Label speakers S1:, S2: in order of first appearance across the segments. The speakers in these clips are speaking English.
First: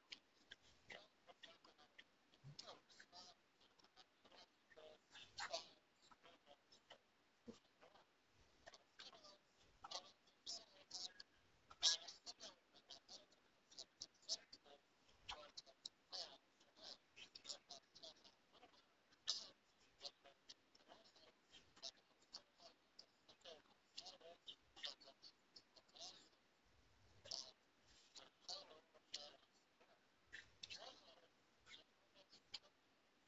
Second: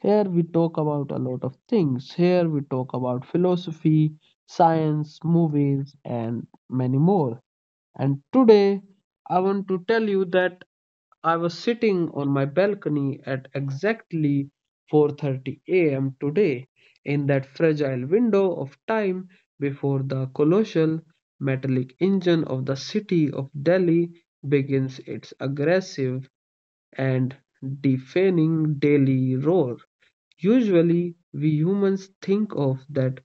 S1: Here we talk about a lot of things. Here we talk about philosophy, science, movies, and many more. And today I want to tell you that I was sitting on my balcony at exactly 4:30 a.m. today, in that fragile window of time before the colossal metallic engine of the city of Delhi begins its aggressive and deafening daily roar. Usually, we humans think of that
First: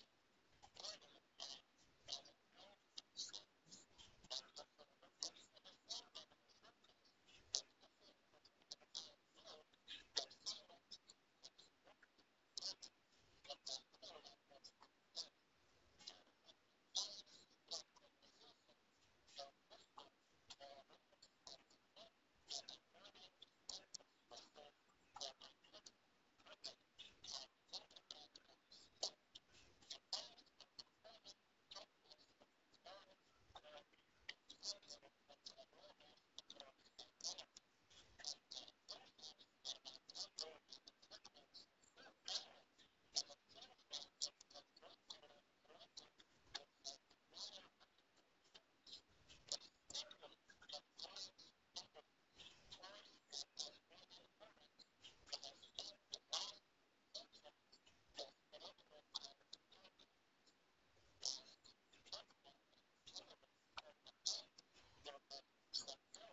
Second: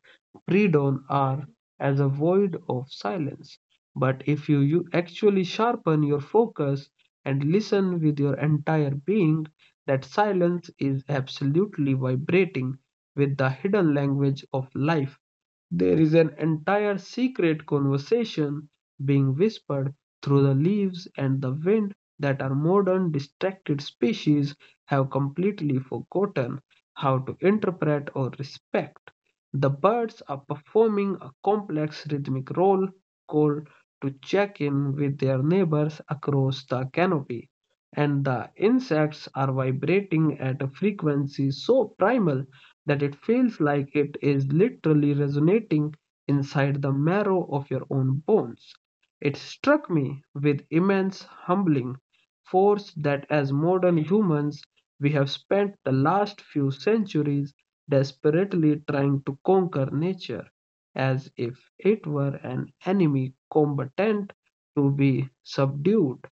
S1: pre dawn hour as a void of silence. But if you actually sharpen your focus and listen with your entire being, that silence is absolutely vibrating with the hidden language of life. There is an entire secret conversation being whispered through the leaves and the wind that our modern distracted species have completely forgotten how to interpret or respect. The birds are performing a complex rhythmic roll call to check in with their neighbors across the canopy, and the insects are vibrating at a frequency so primal that it feels like it is literally resonating inside the marrow of your own bones. It struck me with immense humbling force that as modern humans, we have spent the last few centuries desperately trying to conquer nature, as if it were an enemy combatant to be subdued.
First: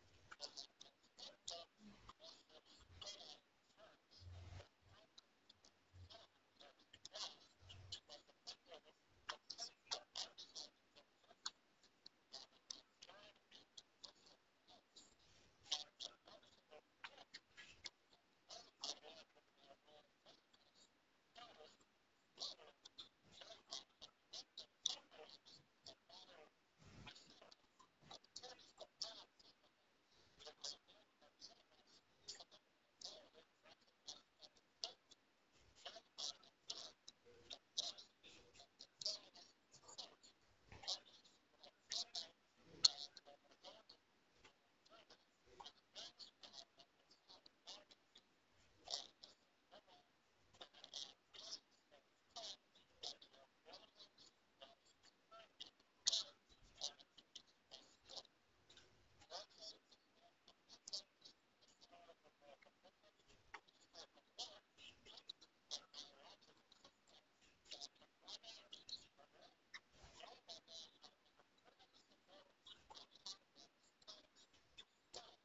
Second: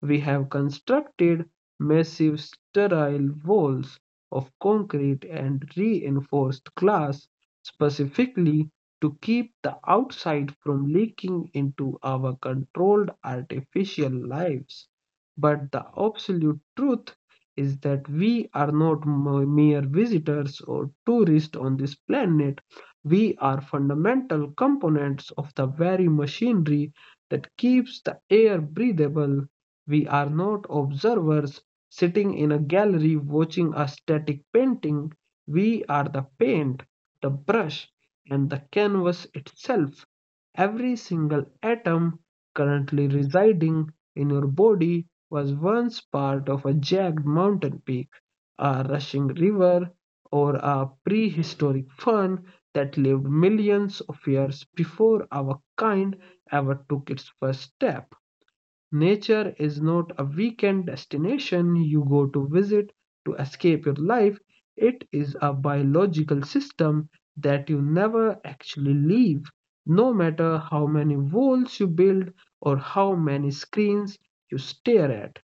S1: We have constructed massive sterile walls of concrete and reinforced glass specifically to keep the outside from leaking into our controlled artificial lives. But the absolute truth is that we are not mere visitors or tourists on this planet. We are fundamental components of the very machinery that keeps the air breathable. We are not observers sitting in a gallery watching a static painting. We are the paint, the brush, and the canvas itself. Every single atom currently residing in your body was once part of a jagged mountain peak, a rushing river, or a prehistoric fern that lived millions of years before our kind ever took its first step. Nature is not a weekend destination you go to visit to escape your life. It is a biological system that you never actually leave, no matter how many walls you build or how many screens you stare at.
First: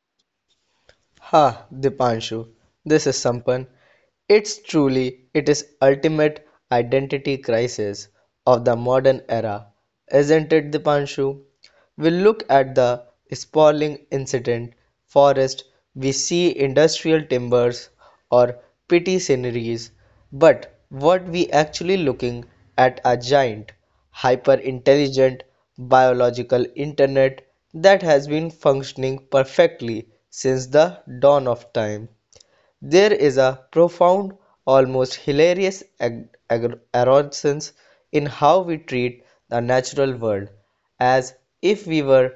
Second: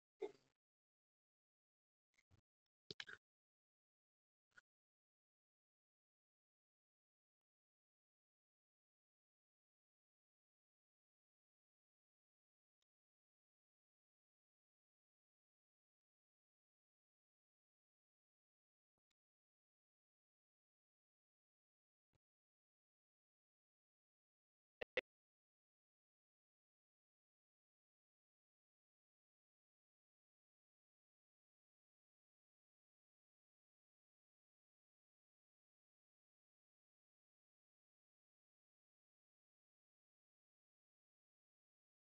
S2: Ha, Dipanshu, this is Sampan. It's truly, it is ultimate identity crisis of the modern era, isn't it, Dipanshu? We look at the sprawling incident forest, we see industrial timbers or pretty sceneries, but what we actually looking at are giant hyper-intelligent biological internet that has been functioning perfectly since the dawn of time. There is a profound, almost hilarious arrogance in how we treat the natural world as if we were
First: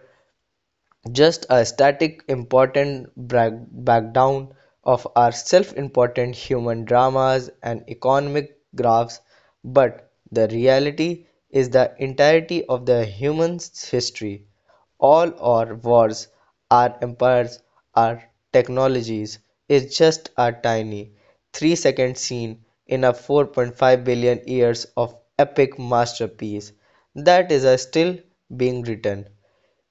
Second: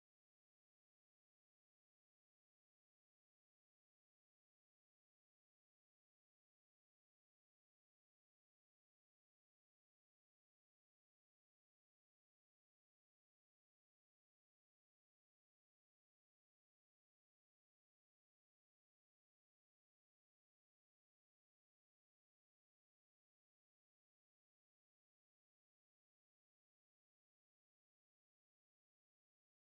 S2: just a static important breakdown of our self-important human dramas and economic graphs, but the reality is the entirety of the human's history. All our wars, our empires, our technologies is just a tiny 3-second scene in a 4.5 billion years of epic masterpiece that is still being written.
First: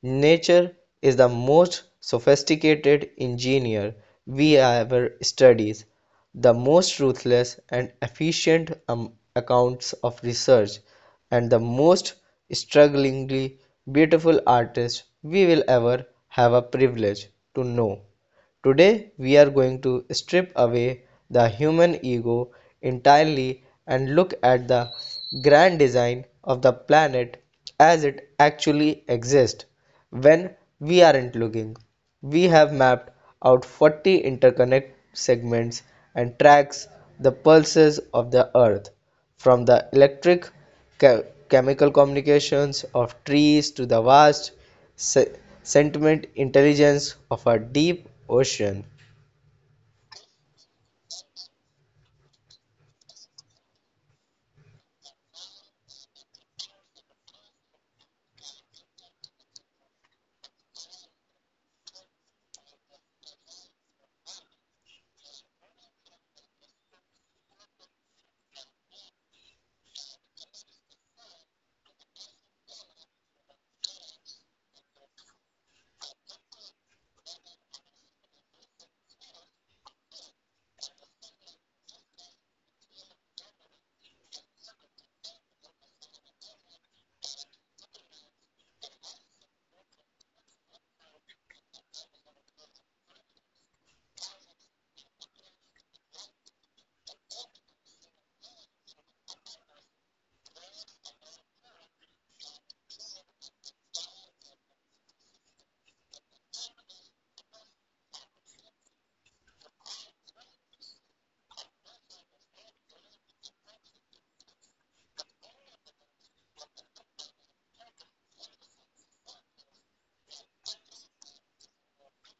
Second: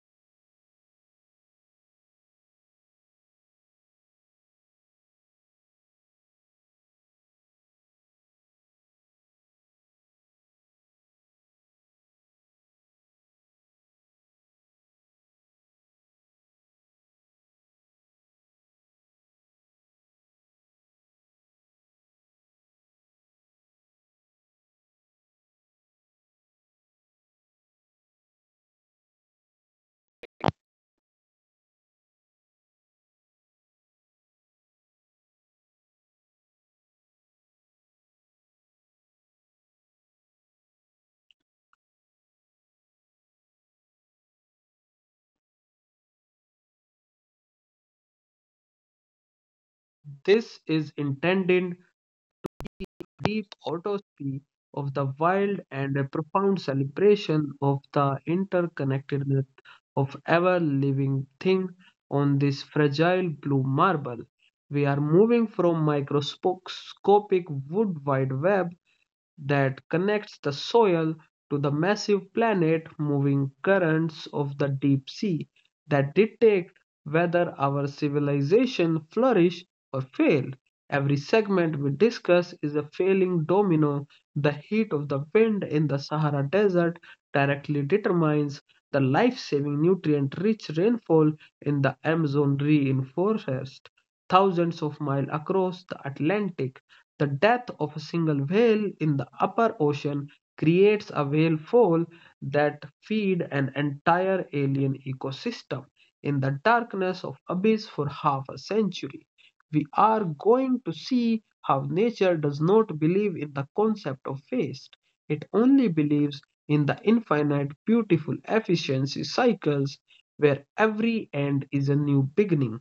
S2: Nature is the most sophisticated engineer we ever studied, the most ruthless and efficient accounts of research, and the most strugglingly beautiful artist we will ever have a privilege to know. Today we are going to strip away the human ego entirely and look at the grand design of the planet as it actually exists when we aren't looking. We have mapped out 40 interconnect segments and tracks the pulses of the earth, from the electric che- chemical communications of trees to the vast se- sentiment intelligence of our deep ocean.
S1: This is intended deep autopsy of the wild and a profound celebration of the interconnectedness of ever living thing on this fragile blue marble. We are moving from microscopic wood wide web that connects the soil to the massive planet-moving currents of the deep sea that dictate whether our civilization flourishes or fails. Every segment we discuss is a failing domino. The heat of the wind in the Sahara Desert directly determines the life-saving nutrient-rich rainfall in the Amazon reinforced thousands of miles across the Atlantic. The death of a single whale in the upper ocean creates a whale fall that feed an entire alien ecosystem in the darkness of abyss for half a century. We are going to see how nature does not believe in the concept of waste. It only believes in the infinite beautiful efficiency cycles where every end is a new beginning.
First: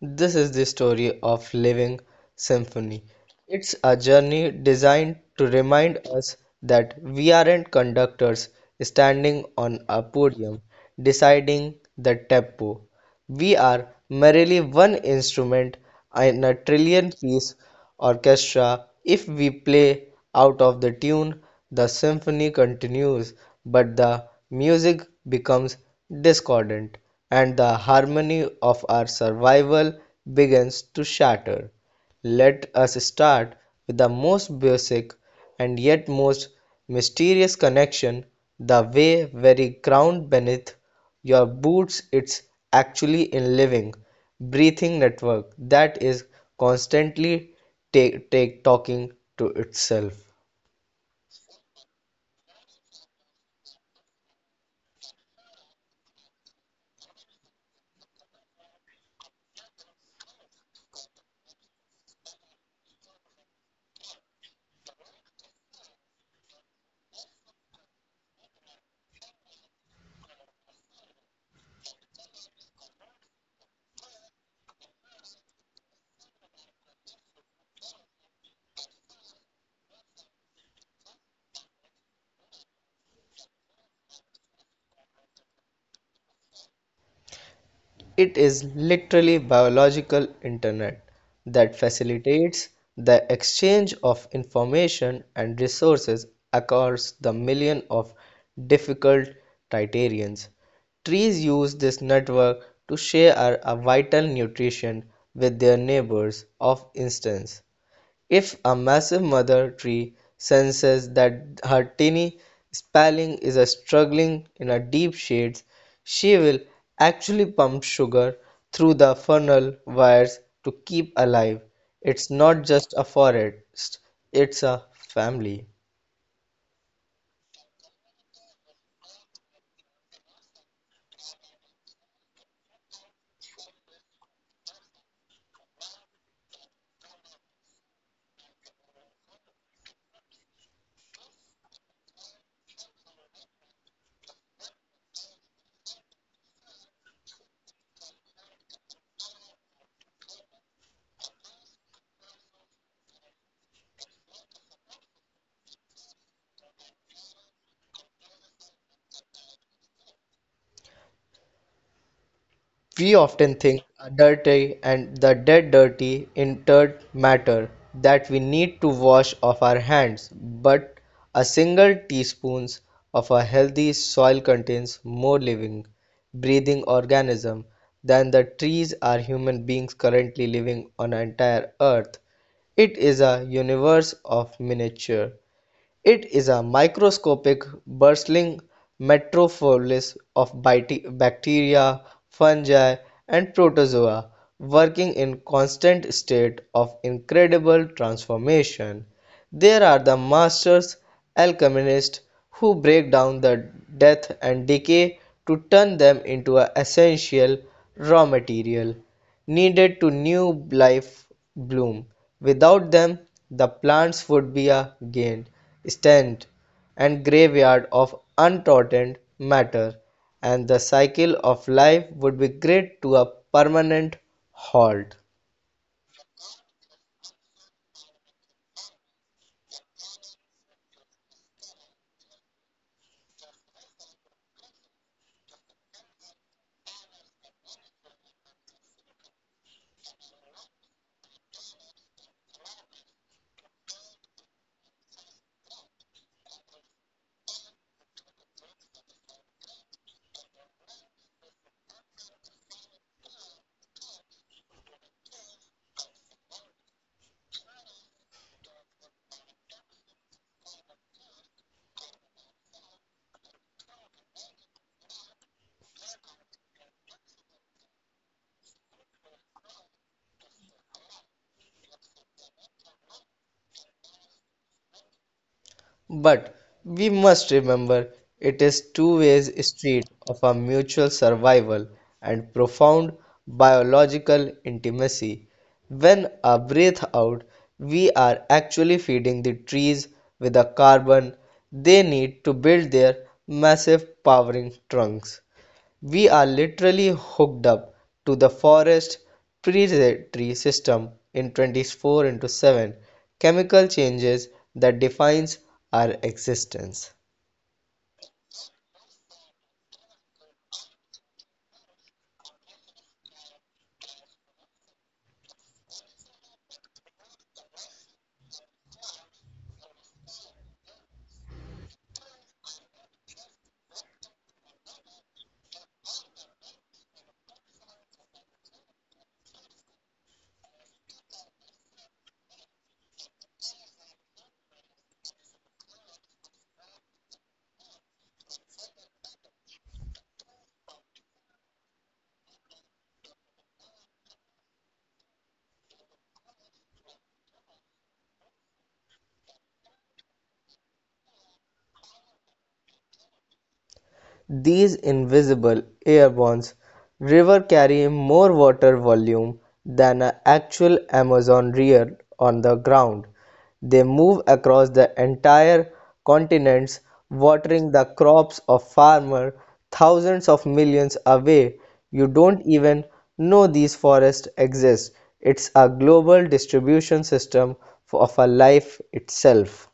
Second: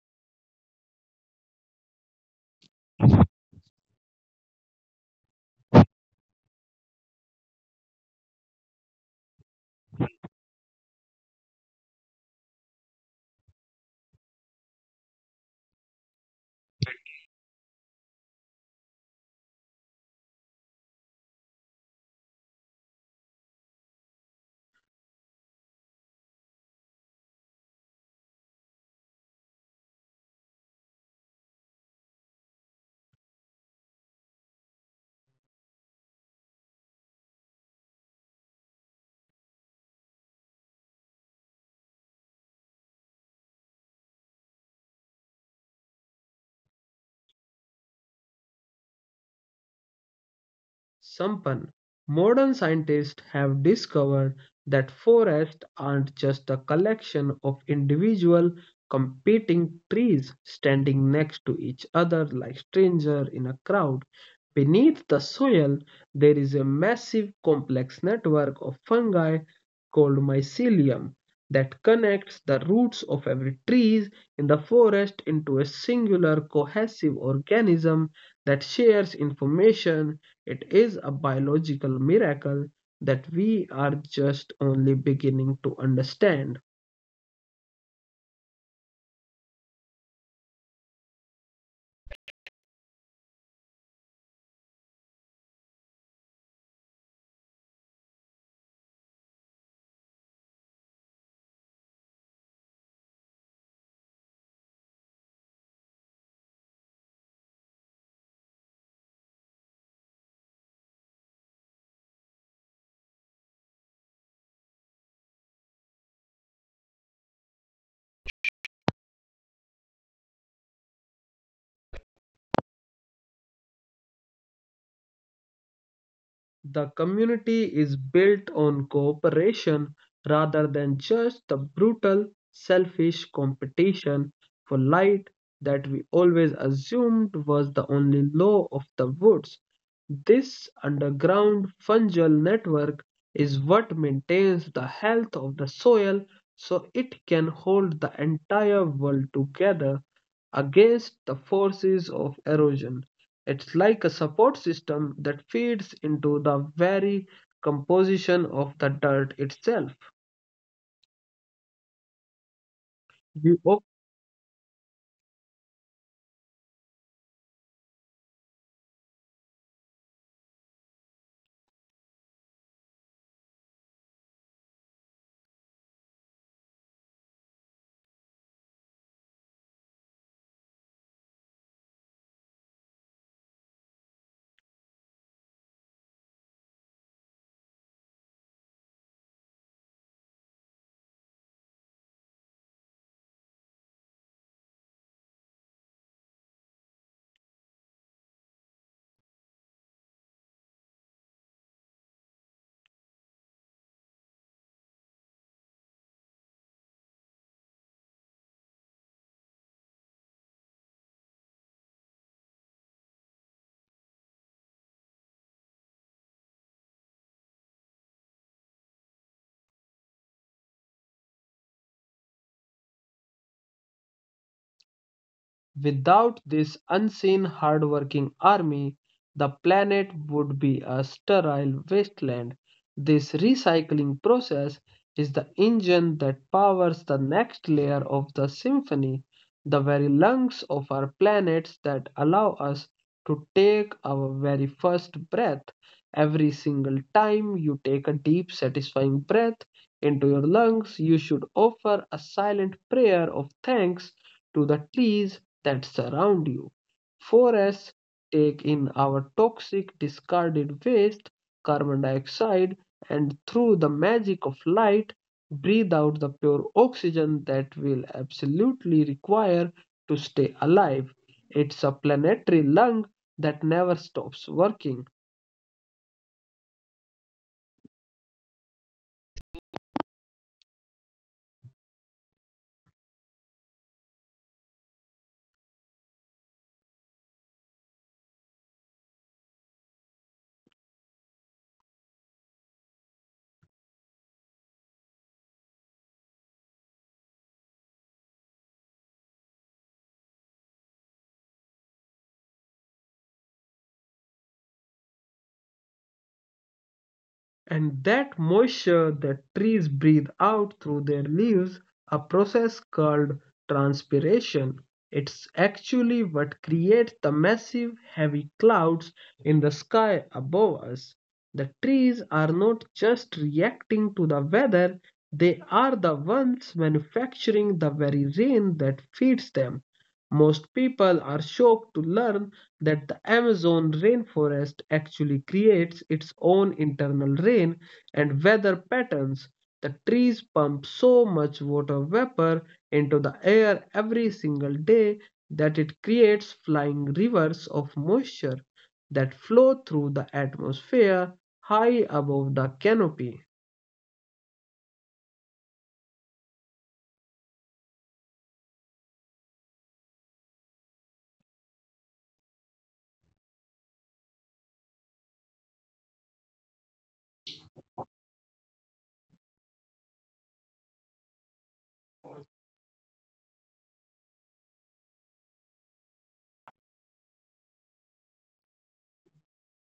S2: This is the story of living symphony. It's a journey designed to remind us that we aren't conductors standing on a podium deciding the tempo. We are merely one instrument in a trillion-piece orchestra. If we play out of the tune, the symphony continues, but the music becomes discordant, and the harmony of our survival begins to shatter. Let us start with the most basic and yet most mysterious connection the way very ground beneath your boots it's actually a living, breathing network that is constantly take talking to itself.
S1: Sampan, modern scientists have discovered that forests aren't just a collection of individual competing trees standing next to each other like strangers in a crowd. Beneath the soil, there is a massive complex network of fungi called mycelium that connects the roots of every tree in the forest into a singular cohesive organism that shares information. It is a biological miracle that we are just only beginning to understand.
S2: It is literally biological internet that facilitates the exchange of information and resources across the million of difficult criterions. Trees use this network to share a vital nutrition with their neighbors. Of instance, if a massive mother tree senses that her tiny sapling is struggling in a deep shades, she will actually pump sugar through the funnel wires to keep alive. It's not just a forest, it's a family.
S1: The community is built on cooperation rather than just the brutal, selfish competition for light that we always assumed was the only law of the woods. This underground fungal network is what maintains the health of the soil so it can hold the entire world together against the forces of erosion. It's like a support system that feeds into the very composition of the dirt itself.
S2: We often
S1: You.
S2: think are dirty and the dead dirty inert matter that we need to wash off our hands, but a single teaspoon of a healthy soil contains more living, breathing organisms than the trees are human beings currently living on an entire earth. It is a universe of miniature. It is a microscopic, bustling metropolis of bacteria, fungi, and protozoa working in constant state of incredible transformation. There are the masters alchemists who break down the death and decay to turn them into an essential raw material needed to new life bloom. Without them, the plants would be a gained stand and graveyard of untrodden matter, and the cycle of life would be grind to a permanent halt.
S1: Without this unseen hardworking army, the planet would be a sterile wasteland. This recycling process is the engine that powers the next layer of the symphony, the very lungs of our planets that allow us to take our very first breath. Every single time you take a deep, satisfying breath into your lungs, you should offer a silent prayer of thanks to the trees that surround you. Forests take in our toxic discarded waste, carbon dioxide, and through the magic of light, breathe out the pure oxygen that we'll absolutely require to stay alive. It's a planetary lung that never stops working.
S2: But we must remember it is two-way street of a mutual survival and profound biological intimacy. When a breath out, we are actually feeding the trees with the carbon they need to build their massive powering trunks. We are literally hooked up to the forest predatory system in 24 into 7 chemical changes that defines our existence.
S1: And that moisture that trees breathe out through their leaves, a process called transpiration. It's actually what creates the massive heavy clouds in the sky above us. The trees are not just reacting to the weather, they are the ones manufacturing the very rain that feeds them. Most people are shocked to learn that the Amazon rainforest actually creates its own internal rain and weather patterns. The trees pump so much water vapor into the air every single day that it creates flying rivers of moisture that flow through the atmosphere high above the canopy.
S2: These invisible airborne rivers carry more water volume than an actual Amazon river on the ground. They move across the entire continents, watering the crops of farmers thousands of millions away. You don't even know these forests exist. It's a global distribution system of a life itself.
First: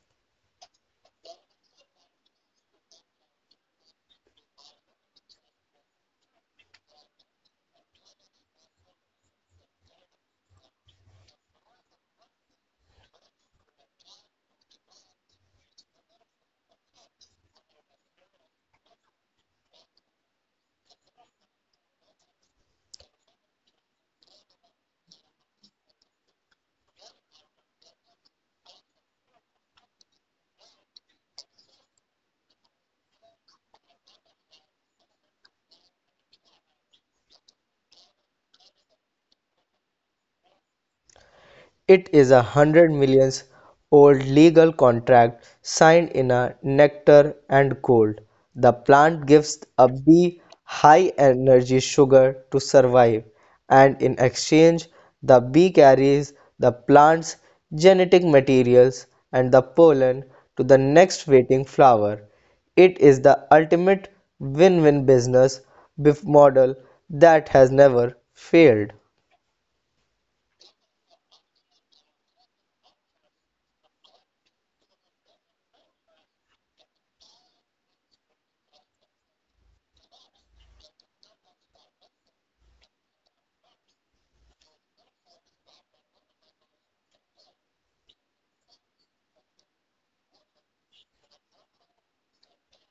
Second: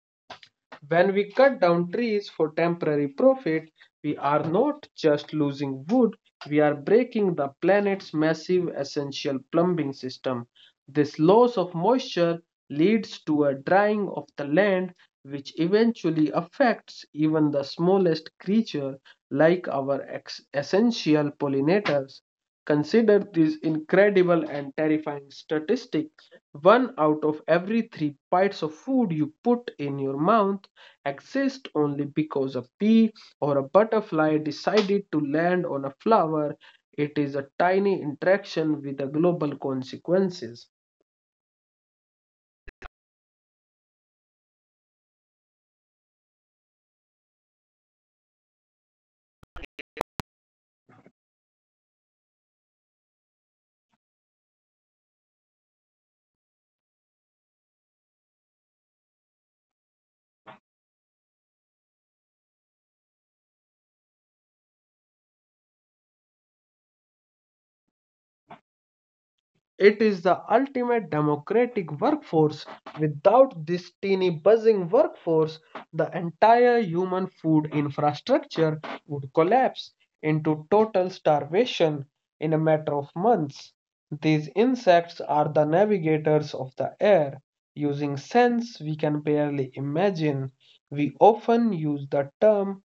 S1: When we cut down trees for temporary profit, we are not just losing wood, we are breaking the planet's massive essential plumbing system. This loss of moisture leads to a drying of the land, which eventually affects even the smallest creature like our essential pollinators. Consider this incredible and terrifying statistic. One out of every three bites of food you put in your mouth exists only because a bee or a butterfly decided to land on a flower. It is a tiny interaction with a global consequences.
S2: It is a hundred millions old legal contract signed in a nectar and gold. The plant gives a bee high energy sugar to survive, and in exchange, the bee carries the plant's genetic materials and the pollen to the next waiting flower. It is the ultimate win win business model that has never failed.
S1: It is the ultimate democratic workforce. Without this teeny buzzing workforce, the entire human food infrastructure would collapse into total starvation in a matter of months. These insects are the navigators of the air, using sense we can barely imagine. We often use the term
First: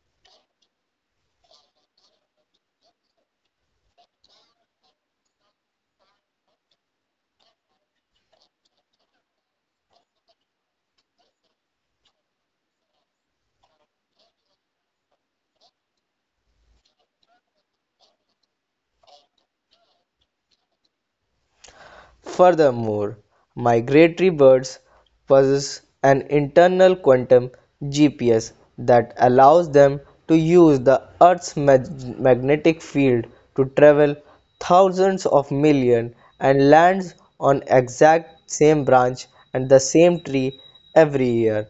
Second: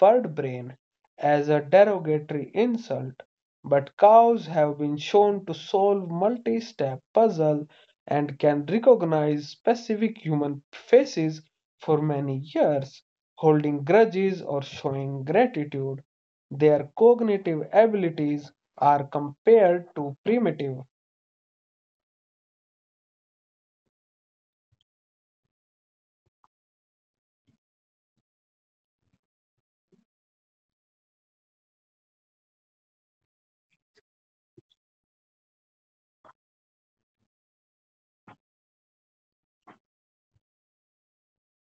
S1: bird brain as a derogatory insult, but cows have been shown to solve multi-step puzzles and can recognize specific human faces for many years, holding grudges or showing gratitude. Their cognitive abilities are compared to primitive.
S2: Furthermore, migratory birds possess an internal quantum GPS that allows them to use the Earth's magnetic field to travel thousands of millions and lands on exact same branch and the same tree every year.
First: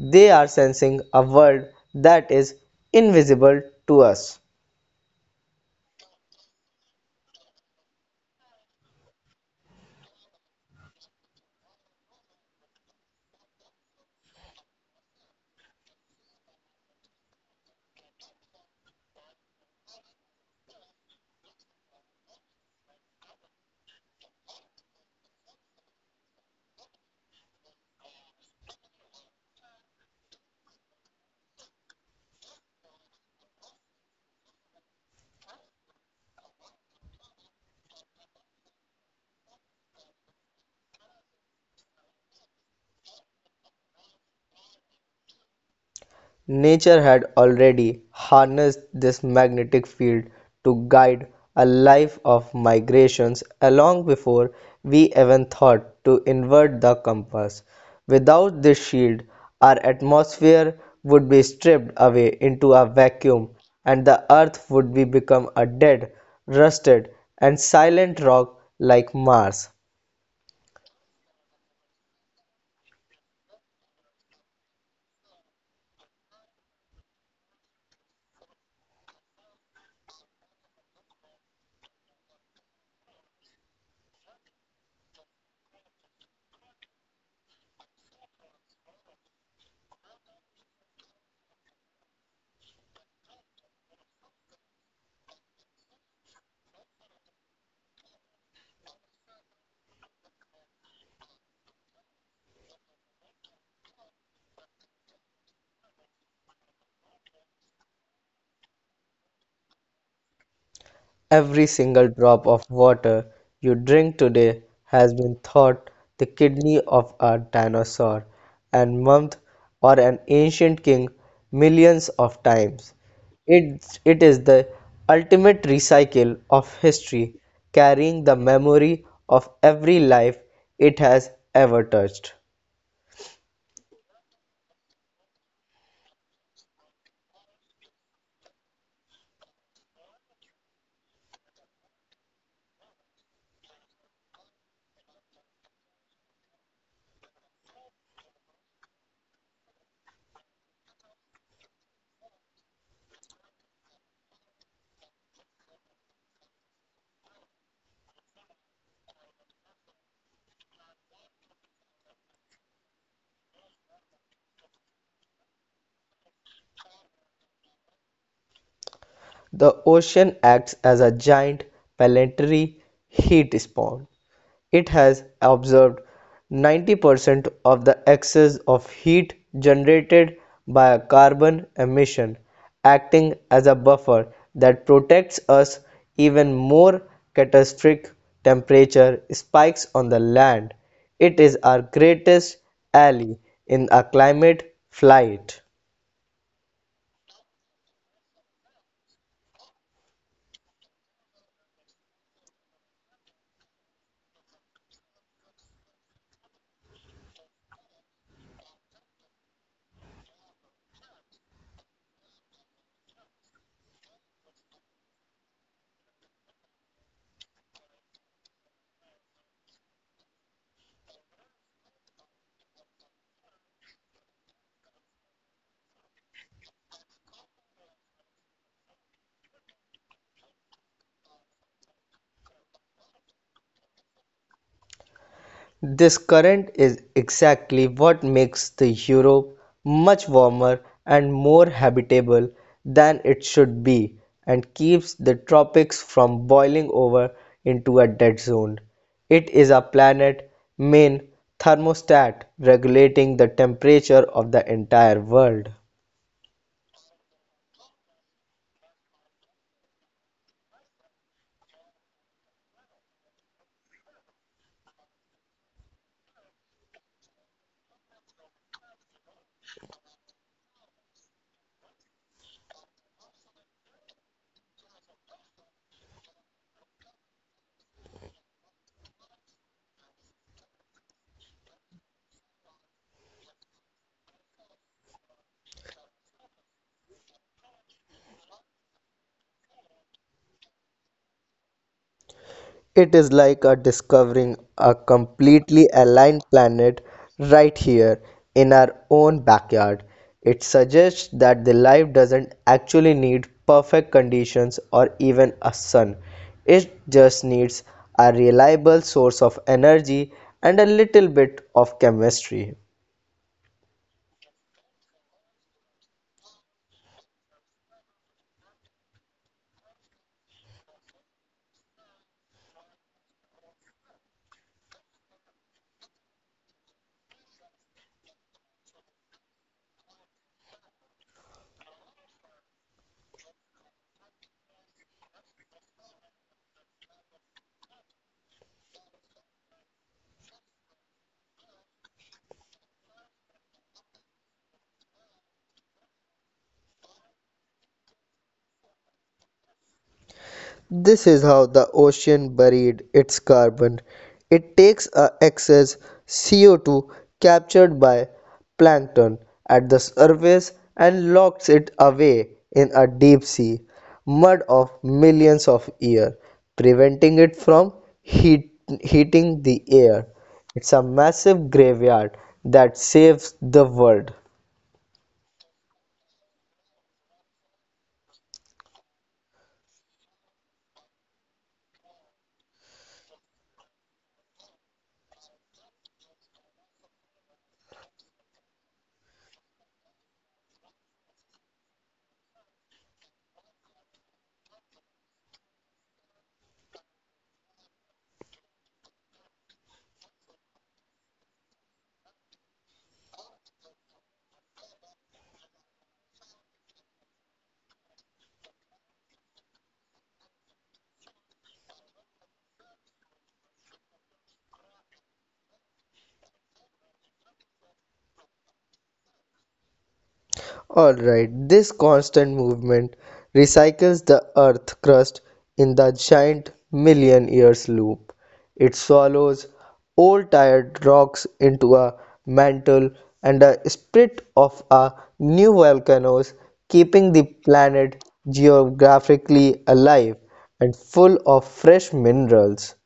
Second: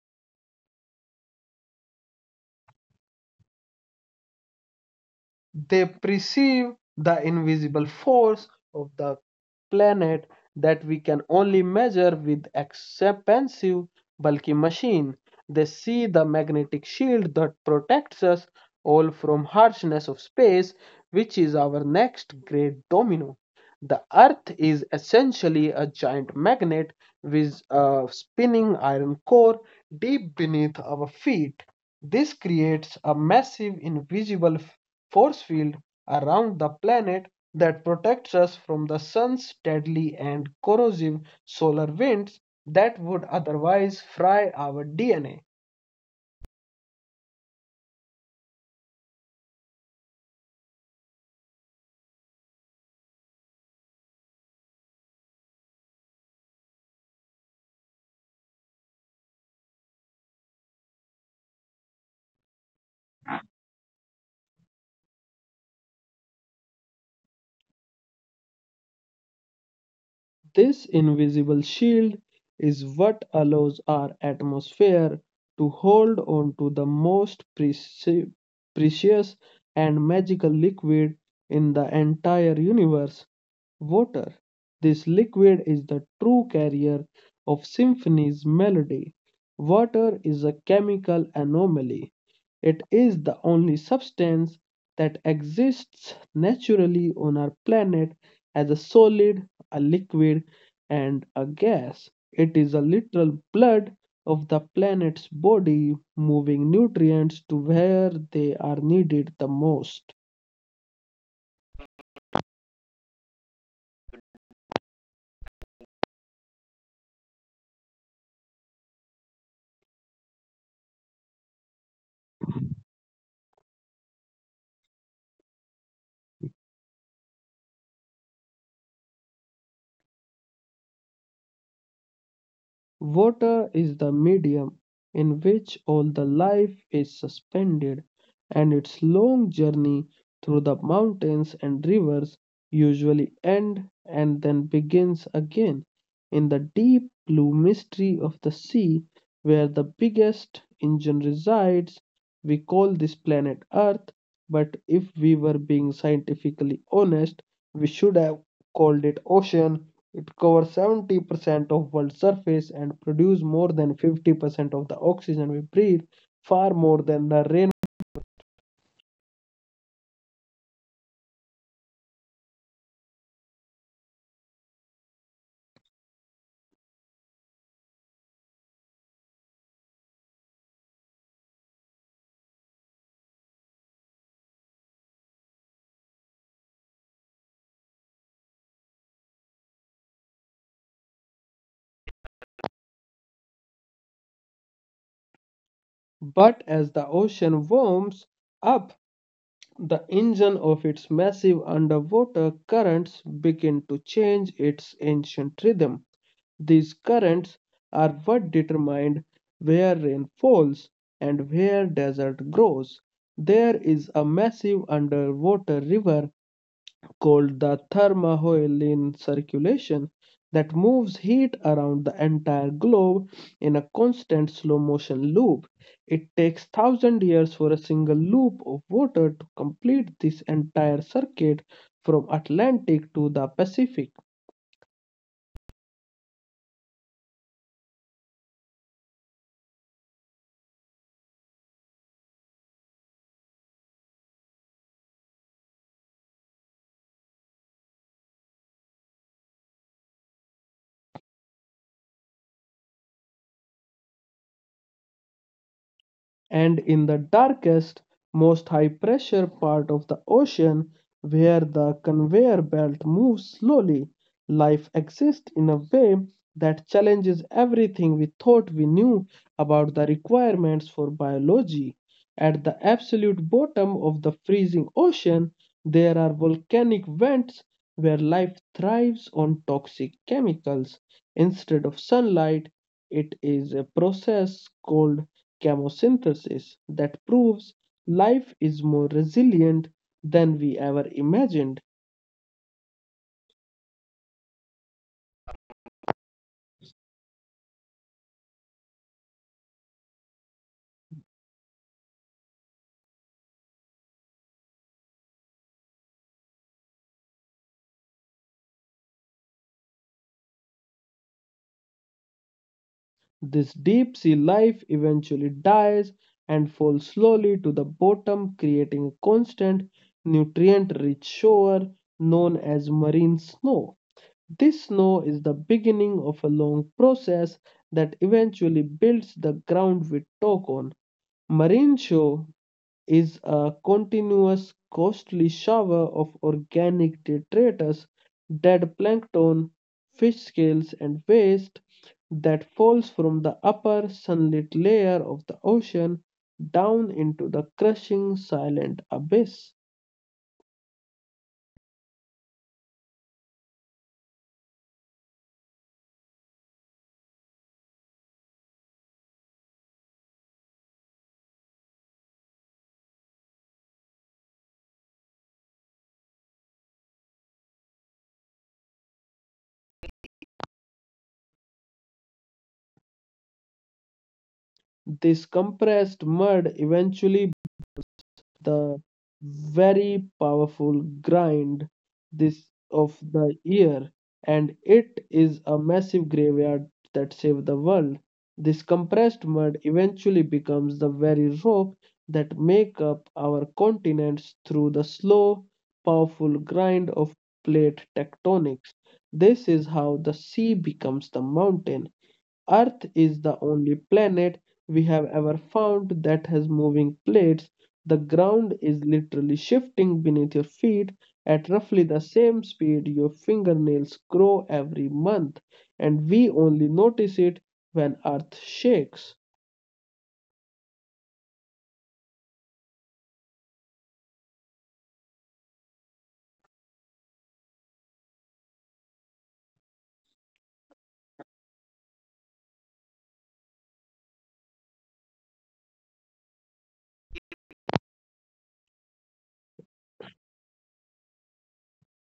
S2: They are sensing a world that is invisible to us.
S1: They perceive the invisible force of the planet that we can only measure with expensive, bulky machine. They see the magnetic shield that protects us all from harshness of space, which is our next great domino. The Earth is essentially a giant magnet with a spinning iron core deep beneath our feet. This creates a massive invisible force field around the planet that protects us from the sun's deadly and corrosive solar winds that would otherwise fry our DNA.
S2: Nature had already harnessed this magnetic field to guide a life of migrations long before we even thought to invert the compass. Without this shield, our atmosphere would be stripped away into a vacuum, and the earth would be become a dead, rusted, and silent rock like Mars.
S1: This invisible shield is what allows our atmosphere to hold on to the most precious and magical liquid in the entire universe: water. This liquid is the true carrier of symphony's melody. Water is a chemical anomaly. It is the only substance that exists naturally on our planet as a solid, a liquid, and a gas. It is a literal blood of the planet's body, moving nutrients to where they are needed the most.
S2: Every single drop of water you drink today has been thought the kidney of a dinosaur, and month, or an ancient king millions of times. It is the ultimate recycle of history, carrying the memory of every life it has ever touched.
S1: Water is the medium in which all the life is suspended, and its long journey through the mountains and rivers usually end and then begins again in the deep blue mystery of the sea where the biggest engine resides. We call this planet Earth, but if we were being scientifically honest, we should have called it ocean. It covers 70% of world's surface and produces more than 50% of the oxygen we breathe, far more than the rain.
S2: The ocean acts as a giant planetary heat sponge. It has absorbed 90% of the excess of heat generated by a carbon emission, acting as a buffer that protects us even more catastrophic temperature spikes on the land. It is our greatest ally in a climate flight.
S1: But as the ocean warms up, the engine of its massive underwater currents begin to change its ancient rhythm. These currents are what determined where rain falls and where desert grows. There is a massive underwater river called the thermohaline circulation that moves heat around the entire globe in a constant slow motion loop. It takes 1,000 years for a single loop of water to complete this entire circuit from Atlantic to the Pacific.
S2: This current is exactly what makes the Europe much warmer and more habitable than it should be and keeps the tropics from boiling over into a dead zone. It is our planet main thermostat regulating the temperature of the entire world.
S1: And in the darkest, most high pressure part of the ocean, where the conveyor belt moves slowly, life exists in a way that challenges everything we thought we knew about the requirements for biology. At the absolute bottom of the freezing ocean, there are volcanic vents where life thrives on toxic chemicals. Instead of sunlight, it is a process called chemosynthesis that proves life is more resilient than we ever imagined.
S2: It is like a discovering a completely aligned planet right here in our own backyard. It suggests that the life doesn't actually need perfect conditions or even a sun. It just needs a reliable source of energy and a little bit of chemistry.
S1: This deep sea life eventually dies and falls slowly to the bottom, creating a constant nutrient rich shore known as marine snow. This snow is the beginning of a long process that eventually builds the ground we talk on. Marine snow is a continuous, costly shower of organic detritus, dead plankton, fish scales, and waste that falls from the upper sunlit layer of the ocean down into the crushing silent abyss.
S2: This is how the ocean buried its carbon. It takes a excess CO2 captured by plankton at the surface and locks it away in a deep sea mud of millions of years, preventing it from heat, heating the air. It's a massive graveyard that saves the world.
S1: This compressed mud eventually the very powerful grind this of the year, and it is a massive graveyard that saved the world. This compressed mud eventually becomes the very rock that make up our continents through the slow, powerful grind of plate tectonics. This is how the sea becomes the mountain. Earth is the only planet we have ever found that has moving plates. The ground is literally shifting beneath your feet at roughly the same speed your fingernails grow every month, and we only notice it when Earth shakes.
S2: Alright, this constant movement recycles the Earth crust in the giant million years loop. It swallows old tired rocks into a mantle and a split of a new volcanoes, keeping the planet geographically alive and full of fresh minerals.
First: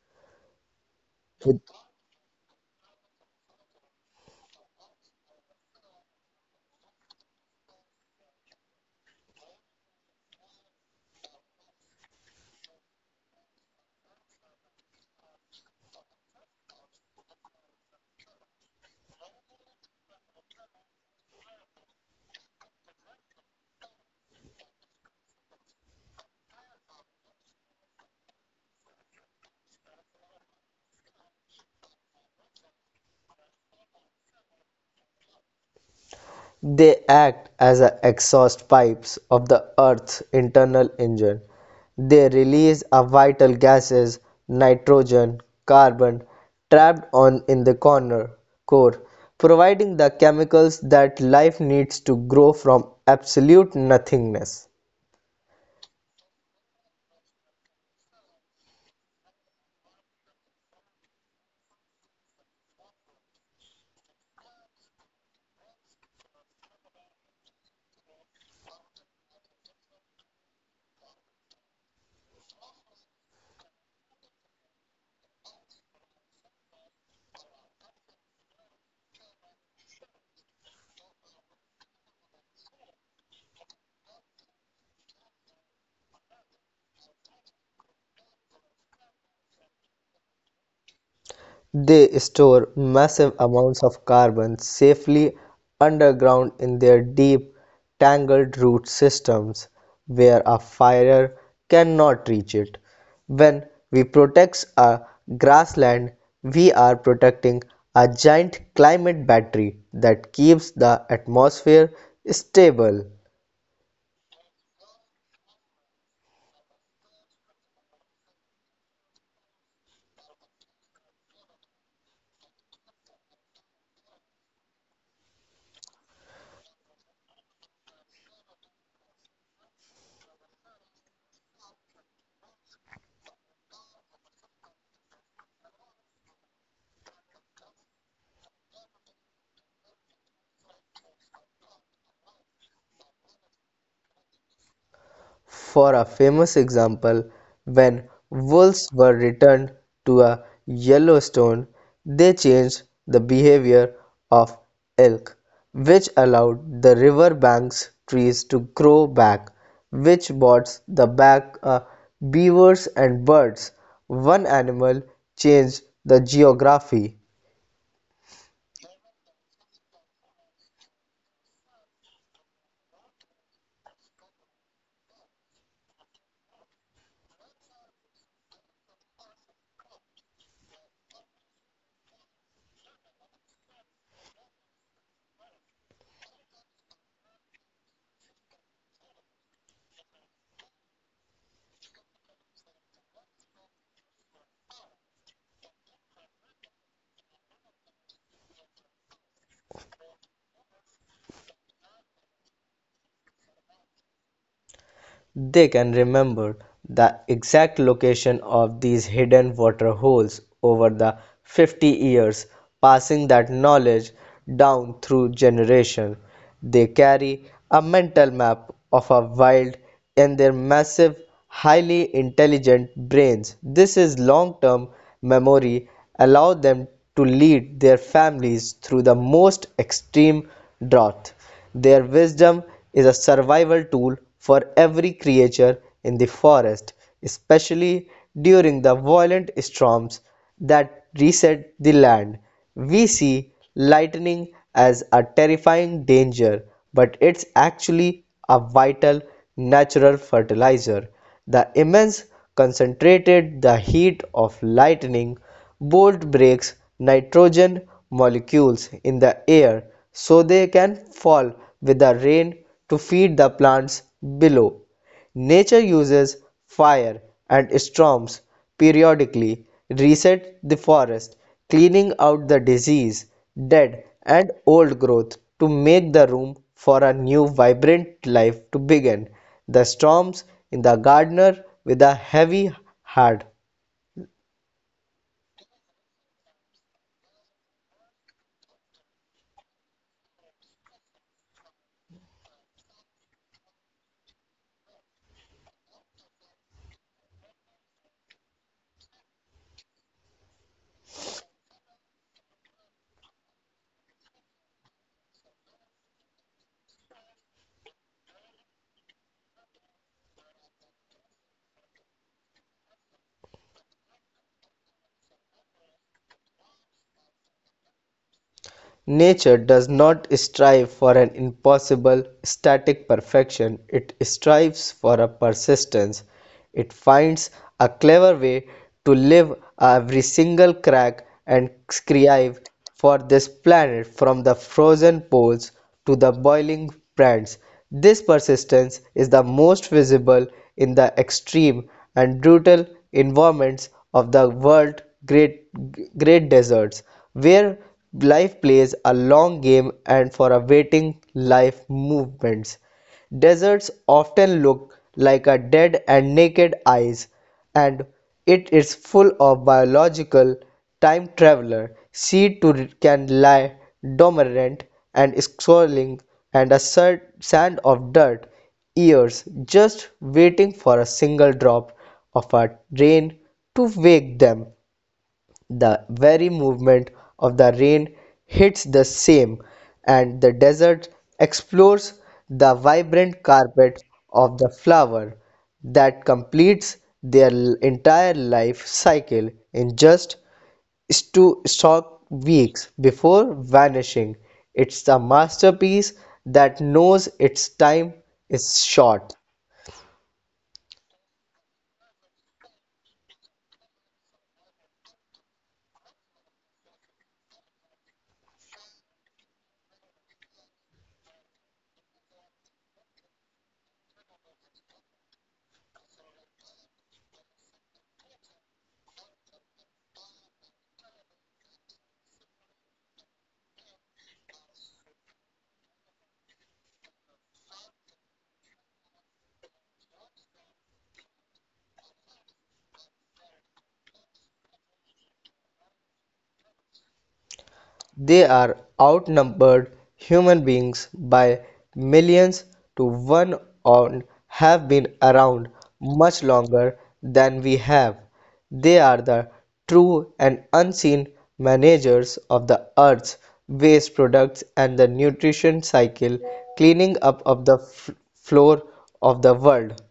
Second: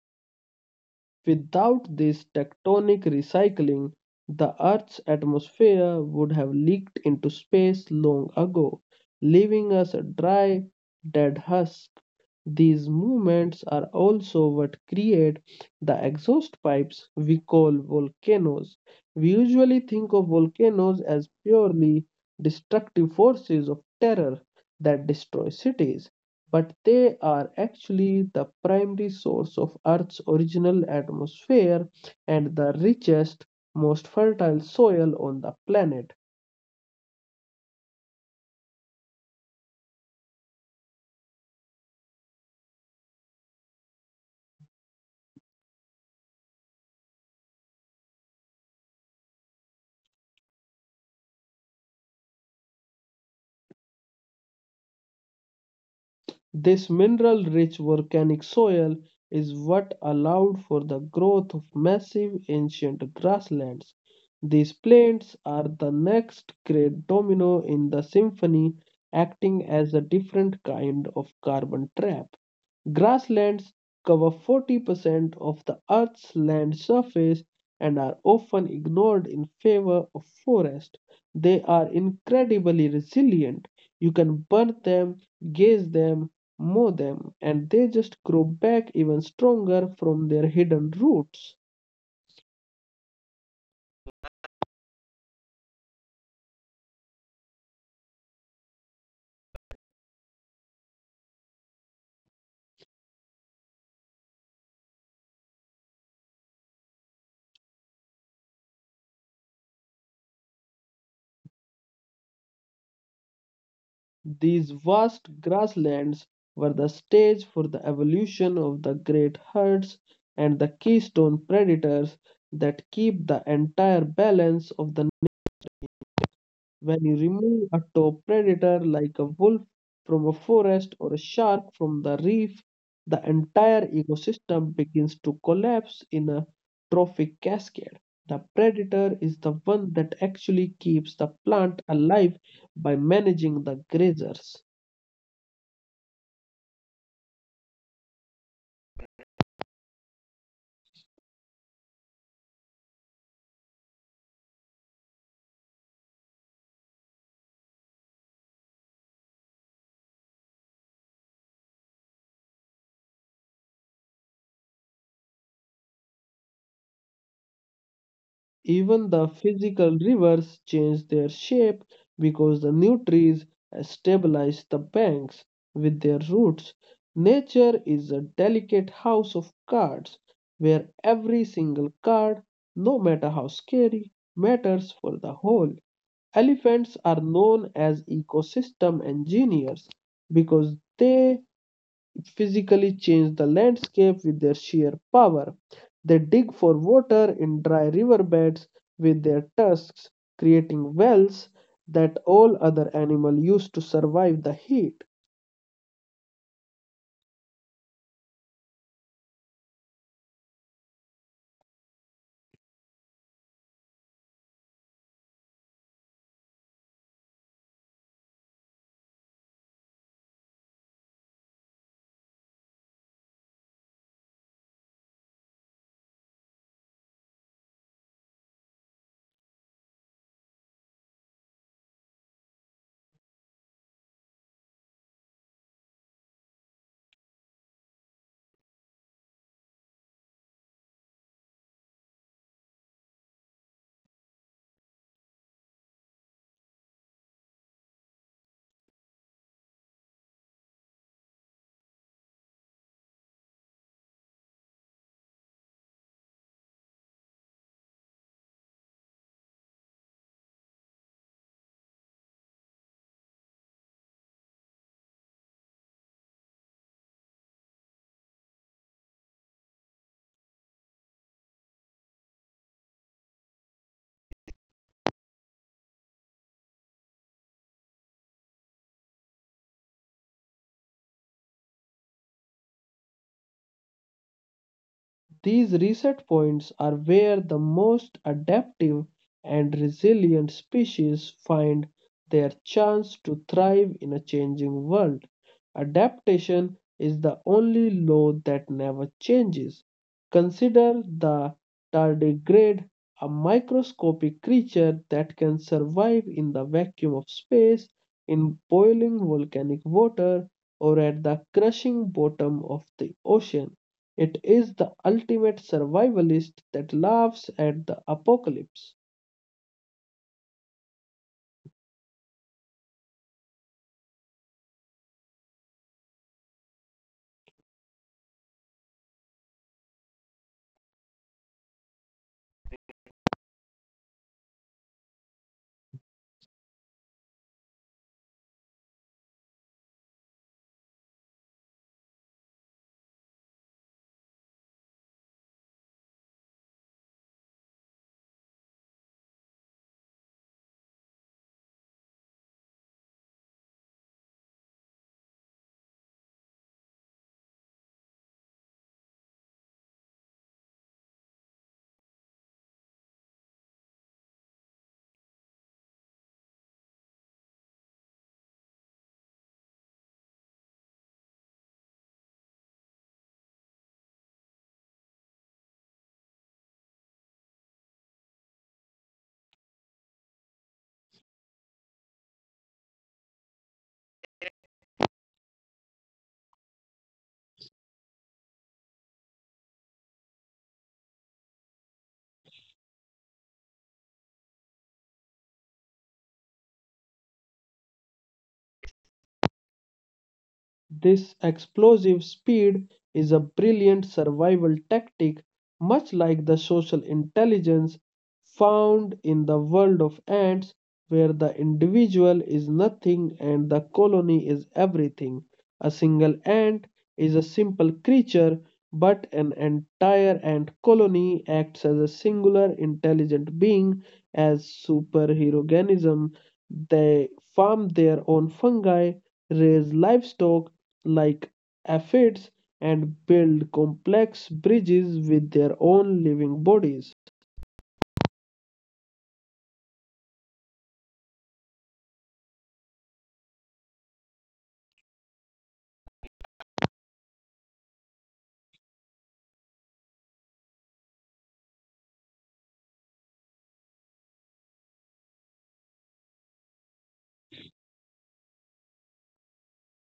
S1: Without this tectonic recycling, the Earth's atmosphere would have leaked into space long ago, leaving us a dry, dead husk. These movements are also what create the exhaust pipes we call volcanoes. We usually think of volcanoes as purely destructive forces of terror that destroy cities, but they are actually the primary source of Earth's original atmosphere and the richest, most fertile soil on the planet.
S2: They act as the exhaust pipes of the Earth's internal engine. They release our vital gases, nitrogen, carbon, trapped on in the corner core, providing the chemicals that life needs to grow from absolute nothingness.
S1: This mineral rich volcanic soil is what allowed for the growth of massive ancient grasslands. These plains are the next great domino in the symphony, acting as a different kind of carbon trap. Grasslands cover 40% of the Earth's land surface and are often ignored in favor of forest. They are incredibly resilient. You can burn them, gaze them, mow them, and they just grow back even stronger from their hidden roots.
S2: They store massive amounts of carbon safely underground in their deep, tangled root systems, where a fire cannot reach it. When we protect a grassland, we are protecting a giant climate battery that keeps the atmosphere stable.
S1: These vast grasslands were the stage for the evolution of the great herds and the keystone predators that keep the entire balance of the. When you remove a top predator like a wolf from a forest or a shark from the reef, the entire ecosystem begins to collapse in a trophic cascade. The predator is the one that actually keeps the plant alive by managing the grazers.
S2: For a famous example, when wolves were returned to a Yellowstone, they changed the behavior of elk, which allowed the riverbanks trees to grow back, which brought the back beavers and birds. One animal changed the geography.
S1: Even the physical rivers change their shape because the new trees stabilize the banks with their roots. Nature is a delicate house of cards where every single card, no matter how scary, matters for the whole. Elephants are known as ecosystem engineers because they physically change the landscape with their sheer power. They dig for water in dry riverbeds with their tusks, creating wells that all other animals use to survive the heat.
S2: They can remember the exact location of these hidden waterholes over the 50 years, passing that knowledge down through generations. They carry a mental map of a wild in their massive, highly intelligent brains. This is long-term memory allow them to lead their families through the most extreme drought their wisdom is a survival tool for every creature in the forest, especially during the violent storms that reset the land. We see lightning as a terrifying danger, but it's actually a vital natural fertilizer. The immense concentrated the heat of lightning Bolt breaks nitrogen molecules in the air so they can fall with the rain to feed the plants below. Nature uses fire and storms periodically reset the forest, cleaning out the disease, dead, and old growth to make the room for a new vibrant life to begin. The storms in the gardener with a heavy heart.
S1: These reset points are where the most adaptive and resilient species find their chance to thrive in a changing world. Adaptation is the only law that never changes. Consider the tardigrade, a microscopic creature that can survive in the vacuum of space, in boiling volcanic water, or at the crushing bottom of the ocean. It is the ultimate survivalist that laughs at the apocalypse.
S2: Nature does not strive for an impossible, static perfection, it strives for a persistence. It finds a clever way to live every single crack and scrive for this planet from the frozen poles to the boiling brands. This persistence is the most visible in the extreme and brutal environments of the world's great, great deserts, where life plays a long game and for awaiting life movements. Deserts often look like a dead and naked eyes, and it is full of biological time traveler. Seed too can lie dormant and swirling and a sand of dirt years just waiting for a single drop of a rain to wake them the very movement of the rain hits the same, and the desert explores the vibrant carpet of the flower that completes their entire life cycle in just stock weeks before vanishing. It's a masterpiece that knows its time is short.
S1: This explosive speed is a brilliant survival tactic, much like the social intelligence found in the world of ants, where the individual is nothing and the colony is everything. A single ant is a simple creature, but an entire ant colony acts as a singular intelligent being, as superheroism. They farm their own fungi, raise livestock, like aphids, and build complex bridges with their own living bodies.
S2: They are outnumbered human beings by millions to one and have been around much longer than we have. They are the true and unseen managers of the earth's waste products and the nutrition cycle, cleaning up of the floor of the world.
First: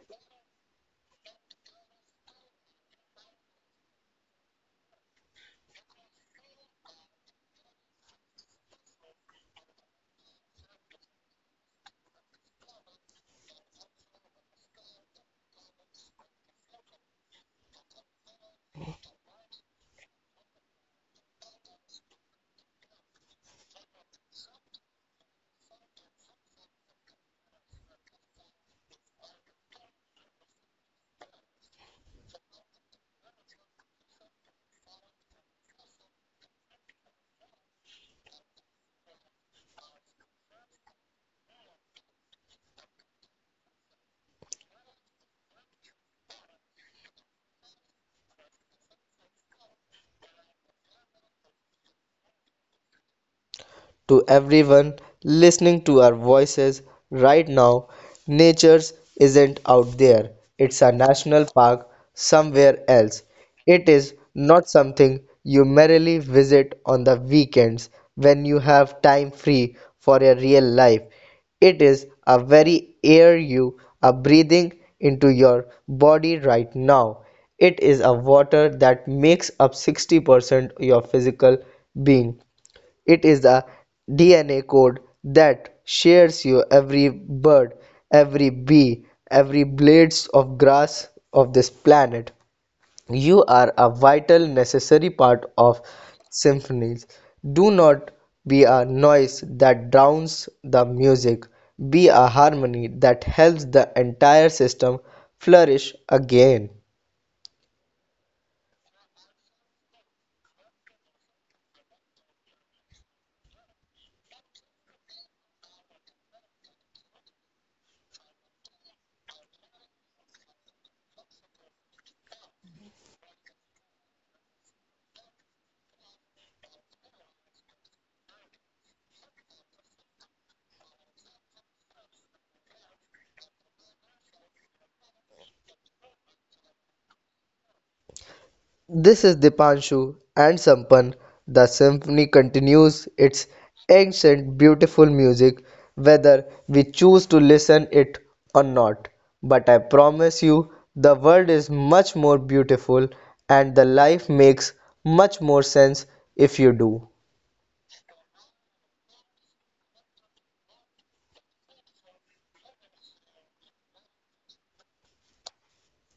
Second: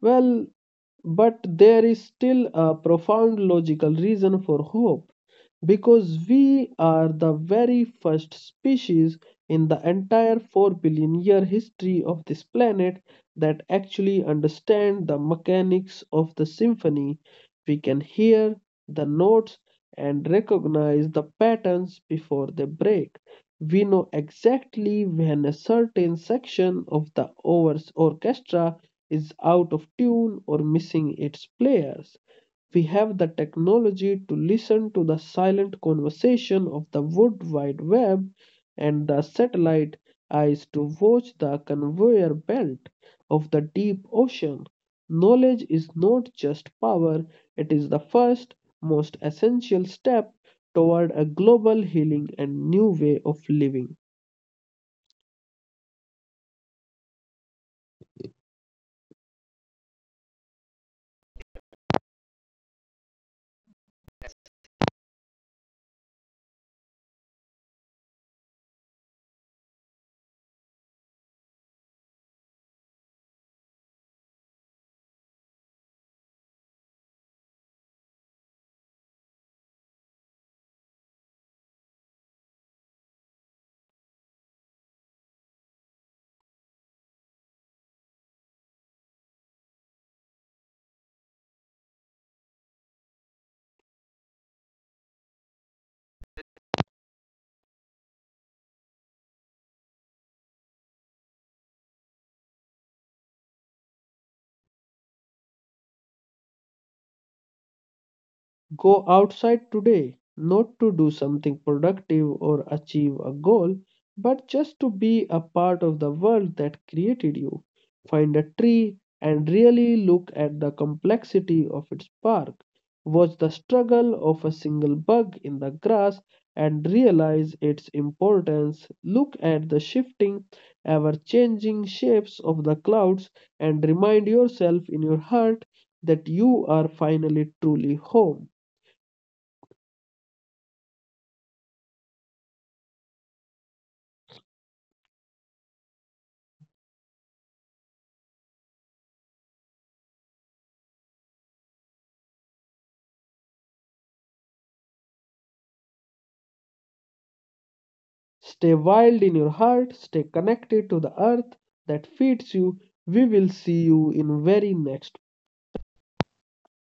S1: Well, but there is still a profound logical reason for hope, because we are the very first species in the entire 4 billion year history of this planet that actually understand the mechanics of the symphony. We can hear the notes and recognize the patterns before they break. We know exactly when a certain section of the orchestra is out of tune or missing its players. We have the technology to listen to the silent conversation of the World Wide Web and the satellite eyes to watch the conveyor belt of the deep ocean. Knowledge is not just power, it is the first, most essential step toward a global healing and new way of living.
S2: To everyone listening to our voices right now. Nature isn't out there, it's a national park somewhere else. It is not something you merely visit on the weekends when you have time free for your real life. It is a very air you are breathing into your body right now. It is a water that makes up 60% your physical being. It is a DNA code that shares you every bird, every bee, every blades of grass of this planet. You are a vital, necessary part of symphonies. Do not be a noise that drowns the music. Be a harmony that helps the entire system flourish again.
S1: Go outside today, not to do something productive or achieve a goal, but just to be a part of the world that created you. Find a tree and really look at the complexity of its bark. Watch the struggle of a single bug in the grass and realize its importance. Look at the shifting, ever changing shapes of the clouds and remind yourself in your heart that you are finally truly home.
S2: This is Dipanshu and Sampan. The symphony continues its ancient, beautiful music, whether we choose to listen it or not. But I promise you, the world is much more beautiful, and the life makes much more sense if you do.
S1: Stay wild in your heart, stay connected to the earth that feeds you. We will see you in very next